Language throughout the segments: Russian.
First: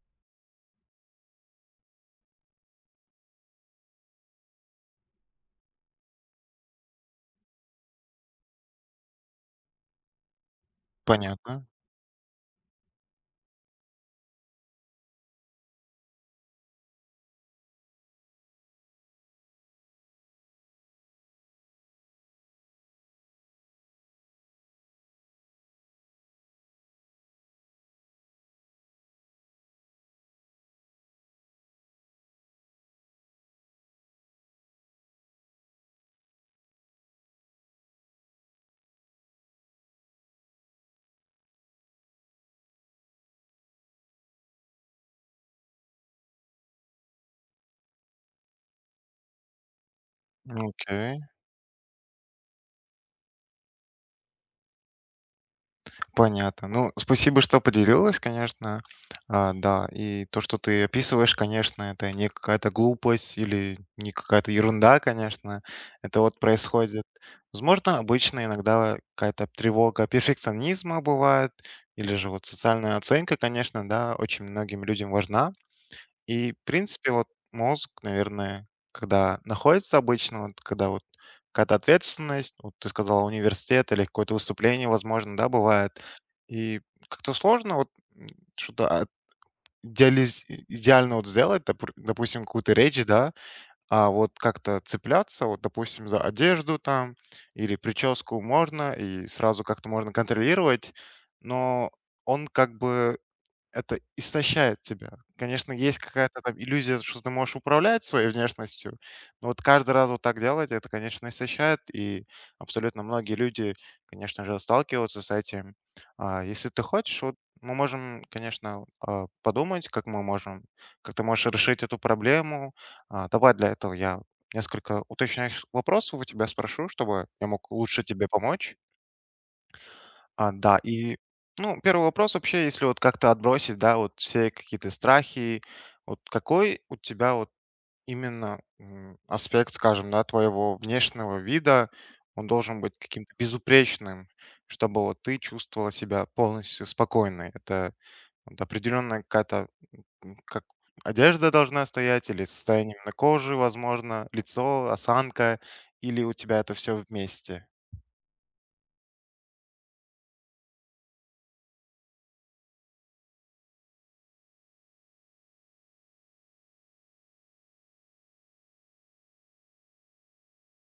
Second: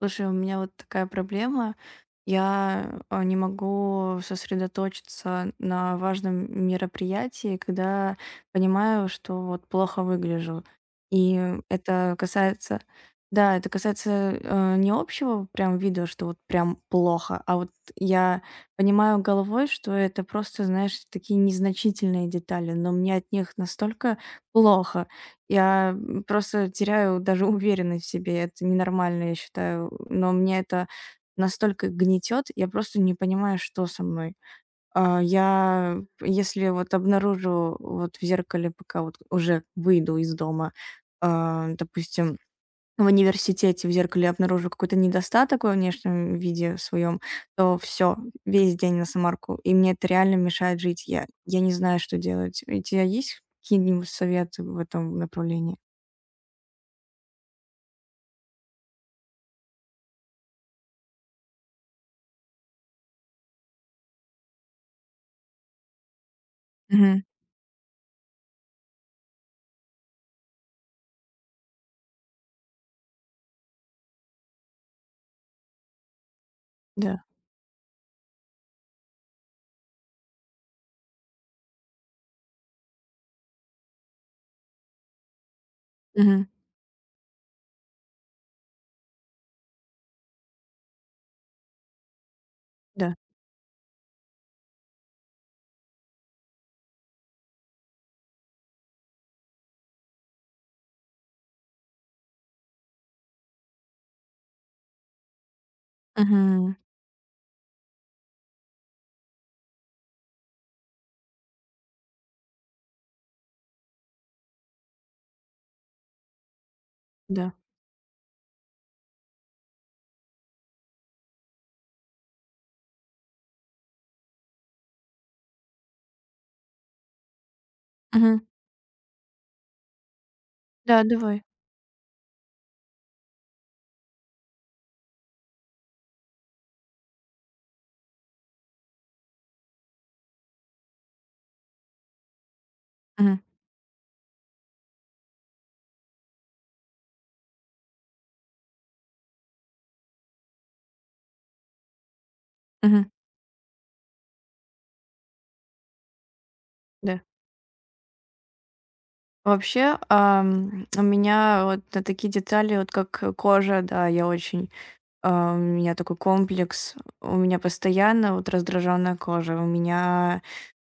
Слушай, у меня вот такая проблема. Я не могу сосредоточиться на важном мероприятии, когда понимаю, что вот плохо выгляжу. И Понятно. это касается, да, это касается не общего прям вида, что вот прям плохо, а вот я понимаю головой, что это просто, знаешь, такие незначительные детали, но мне от них настолько плохо, я, просто теряю даже уверенность в себе. Это ненормально, я считаю. Но мне это настолько гнетет, я просто не понимаю, что со мной. Если вот обнаружу вот в зеркале, пока вот уже выйду из дома, допустим, в университете в зеркале обнаружу какой-то недостаток во внешнем виде своем, то все, весь день на самарку. И мне это реально Ну, мешает жить. окей. Я не знаю, что делать. У тебя есть какие-нибудь советы в этом направлении? Понятно. Ну, спасибо, что поделилась, конечно. Да, и то, что ты описываешь, конечно, это не какая-то глупость или не какая-то ерунда, конечно. Это вот происходит. Мгм. Возможно, обычно иногда какая-то тревога перфекционизма бывает, или же вот социальная оценка, конечно, да, очень многим людям важна. И, в принципе, Да. вот мозг, наверное, когда находится обычно, вот когда вот какая-то ответственность, вот ты сказала, университет или какое-то выступление, возможно, да, бывает. Мгм. И как-то сложно вот м, что-то идеально вот сделать, допустим, какую-то речь, Да. да, а вот как-то цепляться, вот, допустим, за одежду там или прическу можно, и сразу как-то можно контролировать, но он как бы это истощает тебя. Конечно, есть какая-то там Мгм. иллюзия, что ты можешь управлять своей внешностью, но вот каждый раз вот так делать, это, конечно, истощает, и абсолютно многие люди, конечно же, сталкиваются с этим. Если ты хочешь, вот Да. мы можем, конечно, подумать, как мы можем, как ты можешь решить эту проблему. Давай для этого я несколько уточняющих вопросов у тебя спрошу, чтобы я мог лучше тебе Мгм. помочь. Да, Да, и, давай. ну, первый вопрос вообще, если вот как-то отбросить, да, вот все какие-то страхи, вот какой у тебя вот именно аспект, скажем, да, твоего внешнего вида, он должен быть каким-то Мгм. безупречным, чтобы вот ты чувствовала себя полностью спокойной. Это вот определенная какая-то, как одежда должна стоять, или состояние Мгм. на кожи, возможно, лицо, осанка, или у тебя это все Да. вместе. Вообще, у меня вот на такие детали, вот как, кожа, да, у меня такой комплекс. У меня постоянно вот раздраженная кожа. У меня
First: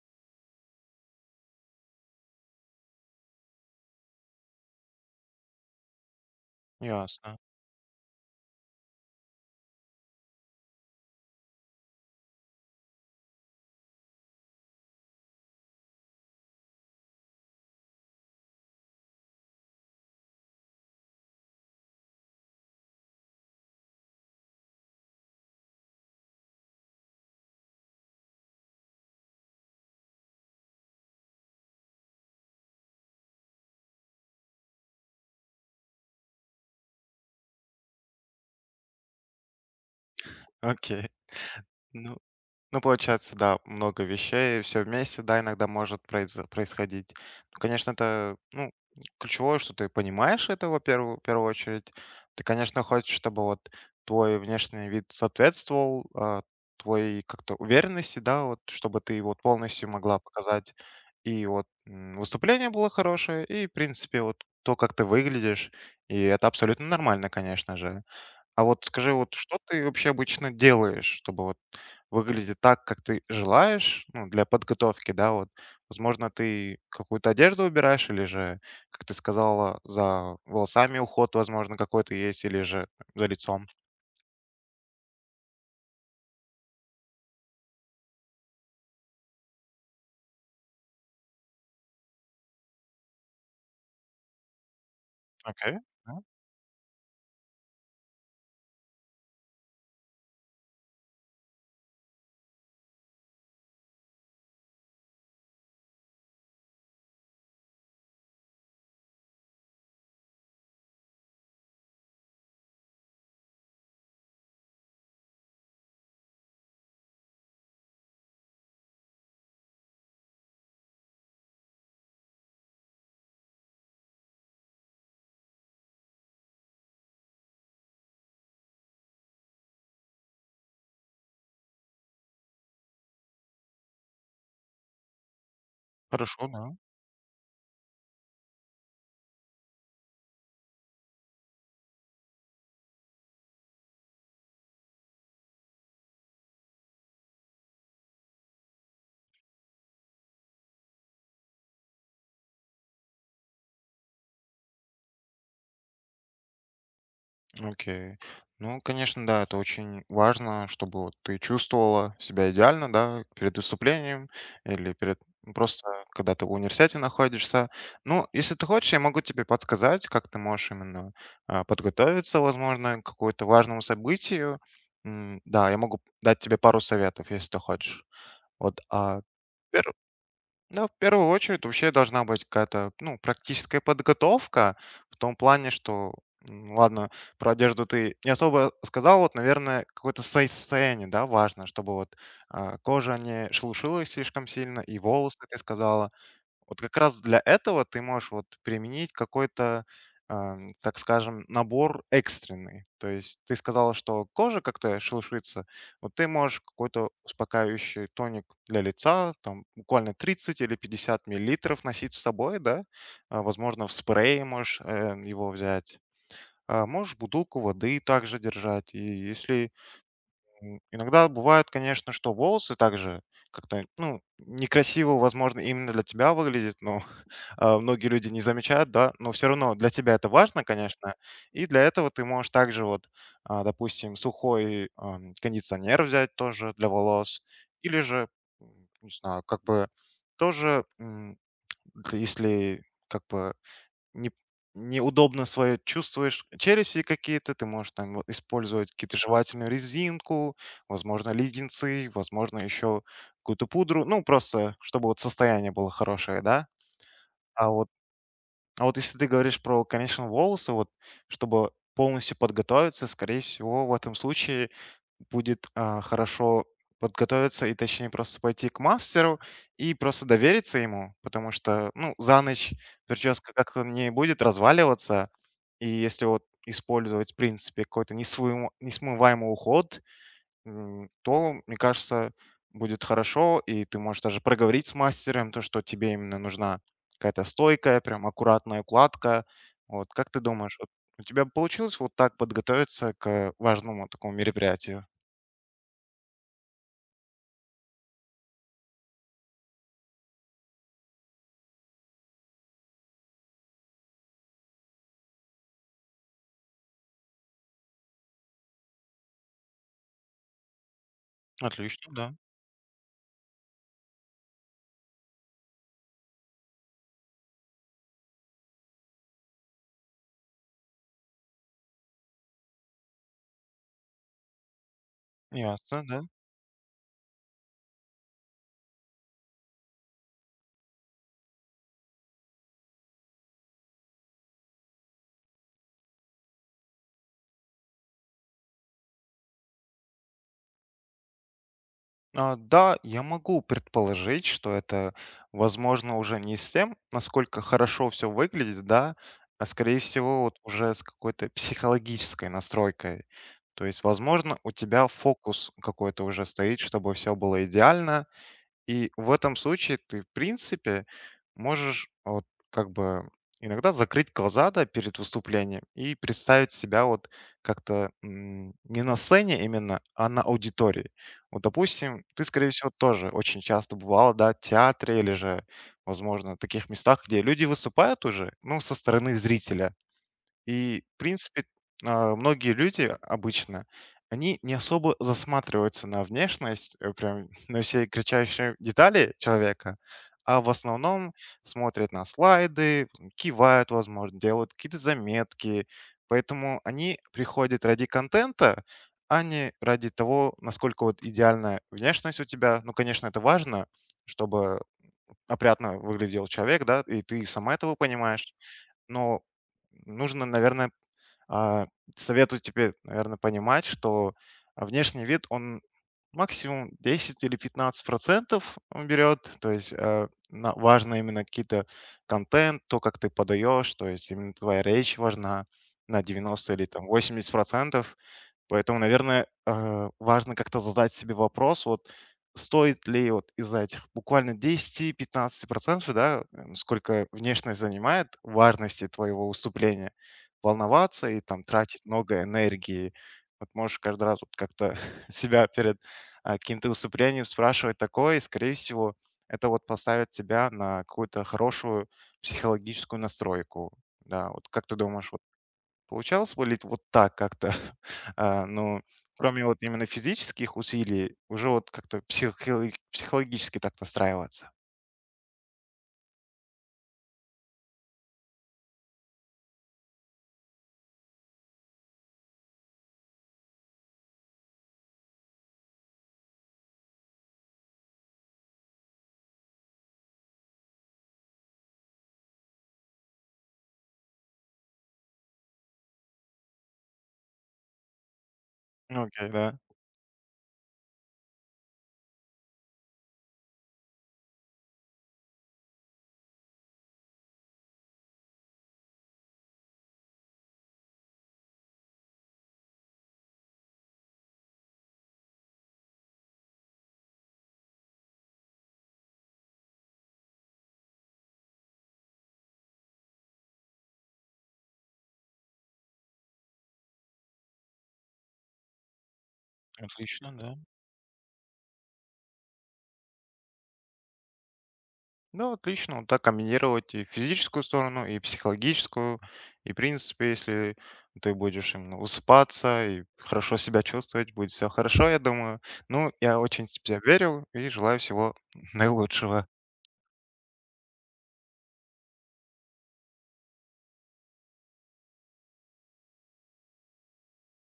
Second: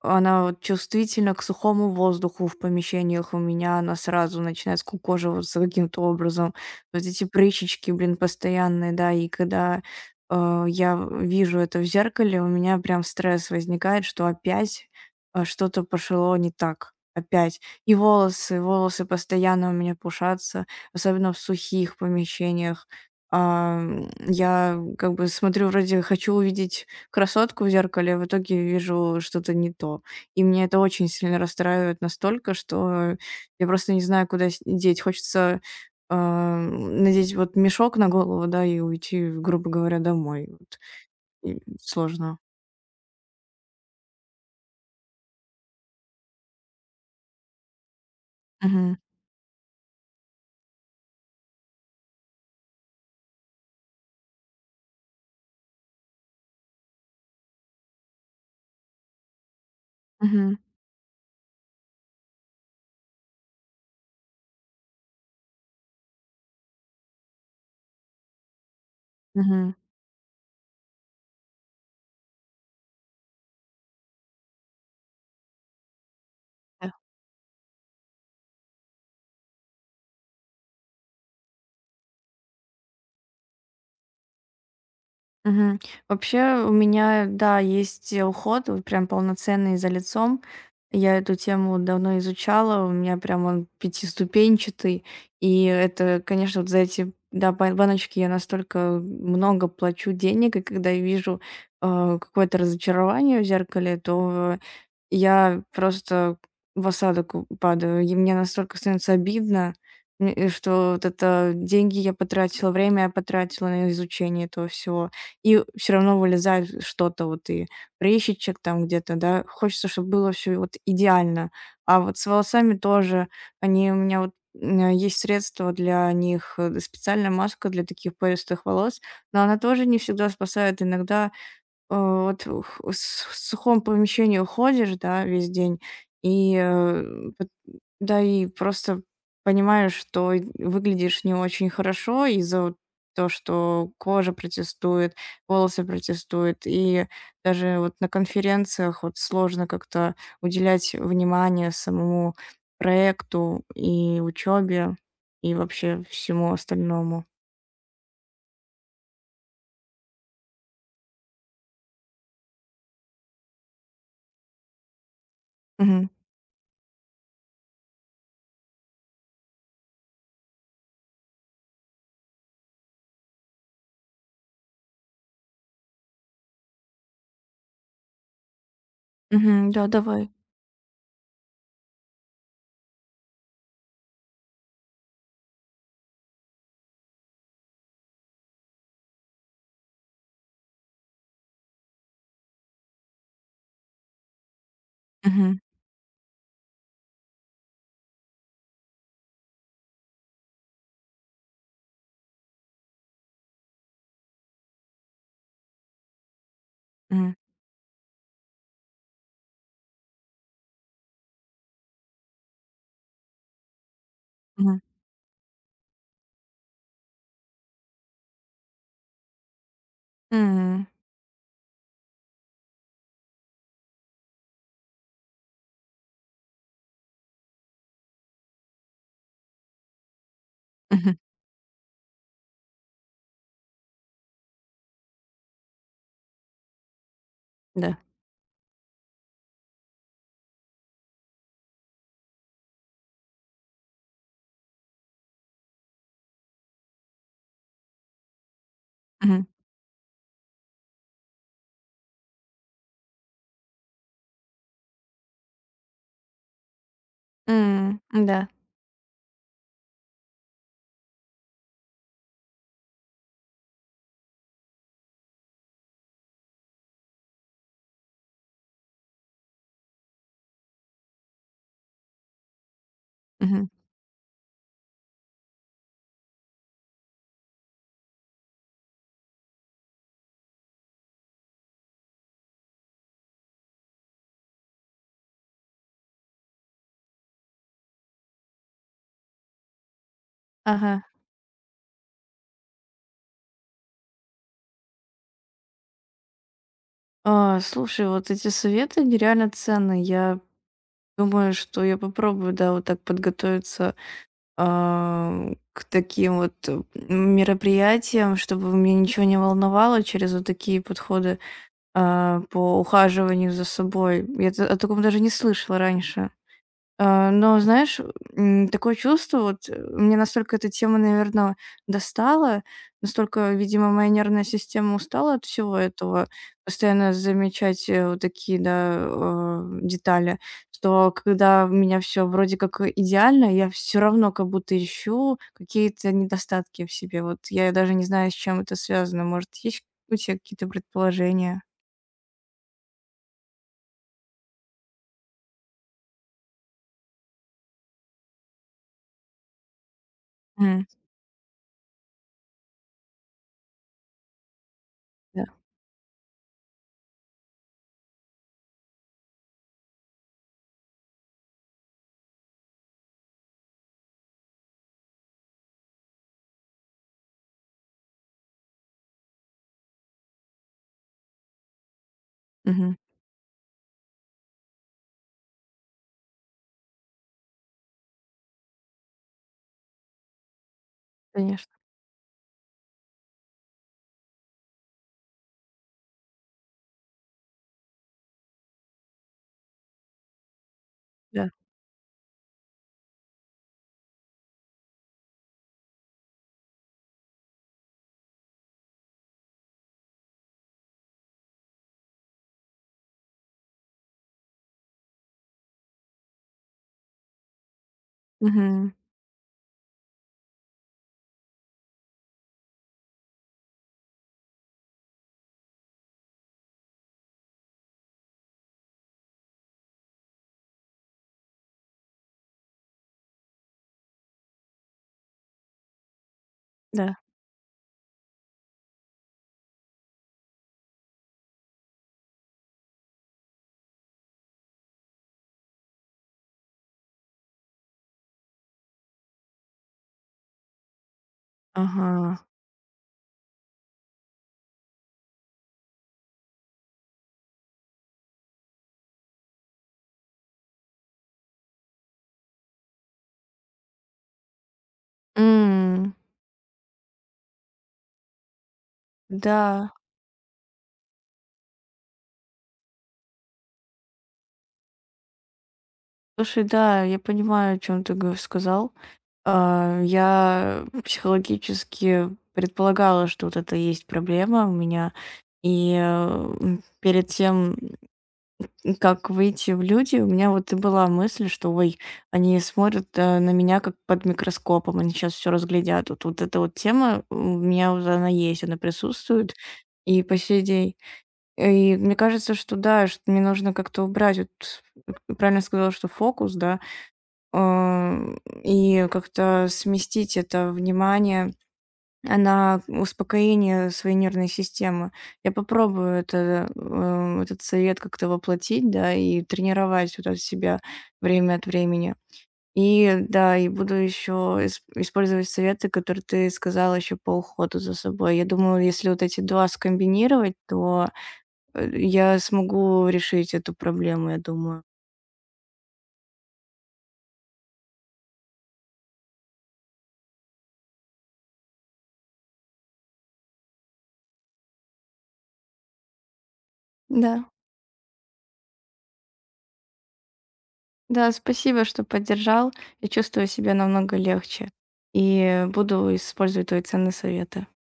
Она вот чувствительна к сухому воздуху в помещениях у меня, она сразу начинает скукоживаться каким-то образом. Вот эти Ясно. прыщички, блин, постоянные, да, и когда, я вижу это в зеркале, у меня прям стресс возникает, что опять, что-то пошло не так. Опять. И волосы постоянно у меня пушатся, особенно в сухих помещениях. Я как бы смотрю, вроде хочу увидеть красотку в зеркале, в итоге вижу что-то не то. И меня это очень сильно расстраивает настолько, что я просто не знаю, куда деть. Хочется надеть вот мешок на голову, да, и уйти, грубо говоря, домой. Вот. Окей. И сложно. Ну, получается, да, много вещей, все вместе, да, иногда может происходить. Ну, конечно, это, ну, Мгм. ключевое, что ты понимаешь это, во-первых, в первую очередь. Ты, конечно, хочешь, чтобы вот твой внешний вид соответствовал твоей как-то уверенности, да, вот, чтобы ты вот полностью могла Мгм. показать. И вот выступление было хорошее, и, в принципе, вот то, как ты выглядишь, и это абсолютно нормально, конечно же. А вот скажи, вот что Мгм. ты вообще обычно делаешь, чтобы вот выглядеть так, как ты желаешь, ну, для подготовки, да, вот. Возможно, ты какую-то одежду выбираешь или же, как ты сказала, за волосами уход, возможно, какой-то есть, или же за лицом. Мгм. Вообще у меня, да, есть уход, вот прям полноценный за лицом. Я эту тему вот давно изучала, у меня прям он пятиступенчатый. И Окей, да, это, конечно, вот за эти да, баночки я настолько много плачу денег, и когда я вижу какое-то разочарование в зеркале, то я просто в осадок у падаю, и мне настолько становится обидно, что вот это деньги я потратила, время я потратила на изучение этого всего, и все равно вылезает что-то, вот и прыщичек там где-то, да. Хочется, чтобы было все вот идеально. А вот с волосами тоже, они у меня вот есть средства для них, специальная маска для таких пористых волос, но она тоже не всегда спасает. Иногда вот в сухом помещении ходишь, да, весь день, хорошо, и, да. э, пот да, и просто понимаешь, что и выглядишь не очень хорошо из-за вот то, что кожа протестует, волосы протестуют, и даже вот на конференциях вот сложно как-то уделять внимание самому проекту и учебе и вообще всему остальному. Окей. Ну, конечно, да, это очень важно, чтобы вот ты чувствовала себя идеально, да, перед выступлением или перед ну, просто Мгм. когда ты в университете находишься. Ну, если ты хочешь, я могу тебе подсказать, как ты можешь именно подготовиться, возможно, к какому-то важному событию. Да, я могу дать тебе пару советов, если ты хочешь. Вот Мгм. Да, давай. да, в первую очередь вообще должна быть какая-то, ну, практическая подготовка в том плане, что, ладно, про одежду ты не особо сказал, вот, наверное, какое-то состояние, да, важно, чтобы вот кожа не шелушилась слишком сильно, и волосы, ты Мгм. сказала, вот как раз для этого ты можешь вот применить какой-то, так скажем, набор экстренный. То есть ты сказала, что кожа как-то шелушится. Вот ты можешь какой-то Мгм. успокаивающий тоник для лица, там буквально 30 или 50 мл носить с собой, да? Возможно, в спрее Мгм. можешь его взять. Можешь бутылку воды также держать. И если М. иногда бывает, конечно, что волосы также как-то, ну, некрасиво, возможно, именно для тебя выглядит, но многие люди не замечают, да, но все равно для тебя это важно, конечно, Мгм. и для этого ты можешь также вот, допустим, сухой кондиционер взять тоже для волос, Да. или же, не знаю, как бы тоже, если как бы не, неудобно свое чувствуешь челюсти какие-то, ты можешь там вот использовать какие-то Мгм. жевательную резинку, возможно, леденцы, возможно, еще какую-то пудру, ну, просто чтобы вот состояние было хорошее, да, а вот М, да. а вот если ты говоришь про, конечно, волосы, вот чтобы полностью подготовиться, скорее всего, в этом случае будет хорошо подготовиться и точнее просто пойти к мастеру и просто довериться ему, потому что, ну, за ночь прическа Мгм. как-то не будет разваливаться, и если вот использовать, в принципе, какой-то несмываемый уход, то, мне кажется, будет хорошо, и ты можешь даже проговорить с мастером то, что тебе именно нужна какая-то стойкая, прям аккуратная укладка. Вот, как ты думаешь, вот Ага. у тебя получилось вот так подготовиться к важному такому мероприятию? Слушай, вот эти советы нереально ценные. Я думаю, что я попробую, да, вот так подготовиться, к таким вот, мероприятиям, чтобы меня ничего не волновало через вот такие подходы, Отлично, да. По ухаживанию за собой. Я т о таком даже не слышала раньше. Но знаешь, такое чувство, вот, меня настолько эта тема, наверное, достала, настолько, видимо, моя нервная система устала от всего Ясно, да. этого, постоянно замечать, вот такие, да, детали, что когда у меня все вроде как идеально, я все равно как будто ищу какие-то недостатки в себе. Вот я даже не знаю, с чем это связано. Может, есть у тебя какие-то предположения? Да, я могу предположить, что это, возможно, уже не с тем, насколько хорошо все выглядит, да, а скорее всего вот М, уже с какой-то психологической настройкой. То есть, возможно, у тебя да. фокус какой-то уже стоит, чтобы все было идеально, и в этом случае ты, в принципе, можешь вот как бы иногда закрыть глаза да, перед выступлением и представить себя вот как-то не на сцене именно, а на аудитории. Вот, допустим, ты, скорее всего, Мгм. тоже очень часто бывала, да, в театре или же, возможно, в таких местах, где люди выступают уже, ну, со стороны зрителя. И, в принципе, Конечно. Многие люди обычно, они не особо засматриваются на внешность, прям на все кричащие детали человека, а в основном Да. смотрят на слайды, кивают, возможно, делают какие-то заметки. Поэтому они приходят ради контента, а не ради того, насколько вот идеальная внешность у тебя. Ну, конечно, это важно, чтобы опрятно выглядел человек, да, и ты сама этого понимаешь. Мгм. Но нужно, наверное, а, советую тебе, наверное, понимать, что внешний вид, он максимум 10 или 15% он берет. То есть важно именно какие-то контент, то, как ты подаешь, то есть именно твоя речь важна на 90 или там Да. 80%. Поэтому, наверное, важно как-то задать себе вопрос, вот стоит ли вот из-за этих буквально 10-15%, да, сколько внешность занимает важности твоего выступления, волноваться и там тратить Ага. много энергии. Вот можешь каждый раз вот как-то себя перед каким-то выступлением спрашивать такое, и, скорее всего, это вот поставит тебя на какую-то хорошую психологическую настройку. Да, вот как ты думаешь. М, Получалось валить вот так как-то. Ну, кроме вот да. именно физических усилий, уже вот как-то психологически так настраиваться. Слушай, да, я понимаю, о чем ты гов сказал. Я психологически предполагала, что вот это и есть проблема у меня. И, перед тем, как выйти в люди, у меня вот и была мысль, что: «Ой, они смотрят, на меня как под микроскопом, они сейчас все разглядят». Вот эта вот тема у меня уже она есть, она Ну, окей, присутствует да. и по сей день. И мне кажется, что да, что мне нужно как-то убрать, вот ты правильно сказала, что фокус, да, эм, и как-то сместить это внимание на успокоение своей нервной системы. Я попробую это, этот совет как-то воплотить, да, и тренировать вот от себя время от времени. И да, и буду еще использовать советы, которые ты сказала еще по уходу за собой. Я думаю, если вот эти два Отлично, скомбинировать, да. то я смогу решить эту проблему, я думаю. Ну, отлично. Вот так комбинировать и физическую сторону, и психологическую. И, в принципе, если ты будешь именно усыпаться и хорошо себя чувствовать, будет все хорошо, я думаю. Ну, я очень в тебя Да, верю и желаю всего наилучшего. да, спасибо, что поддержал. Я чувствую себя намного легче и буду использовать твои ценные советы.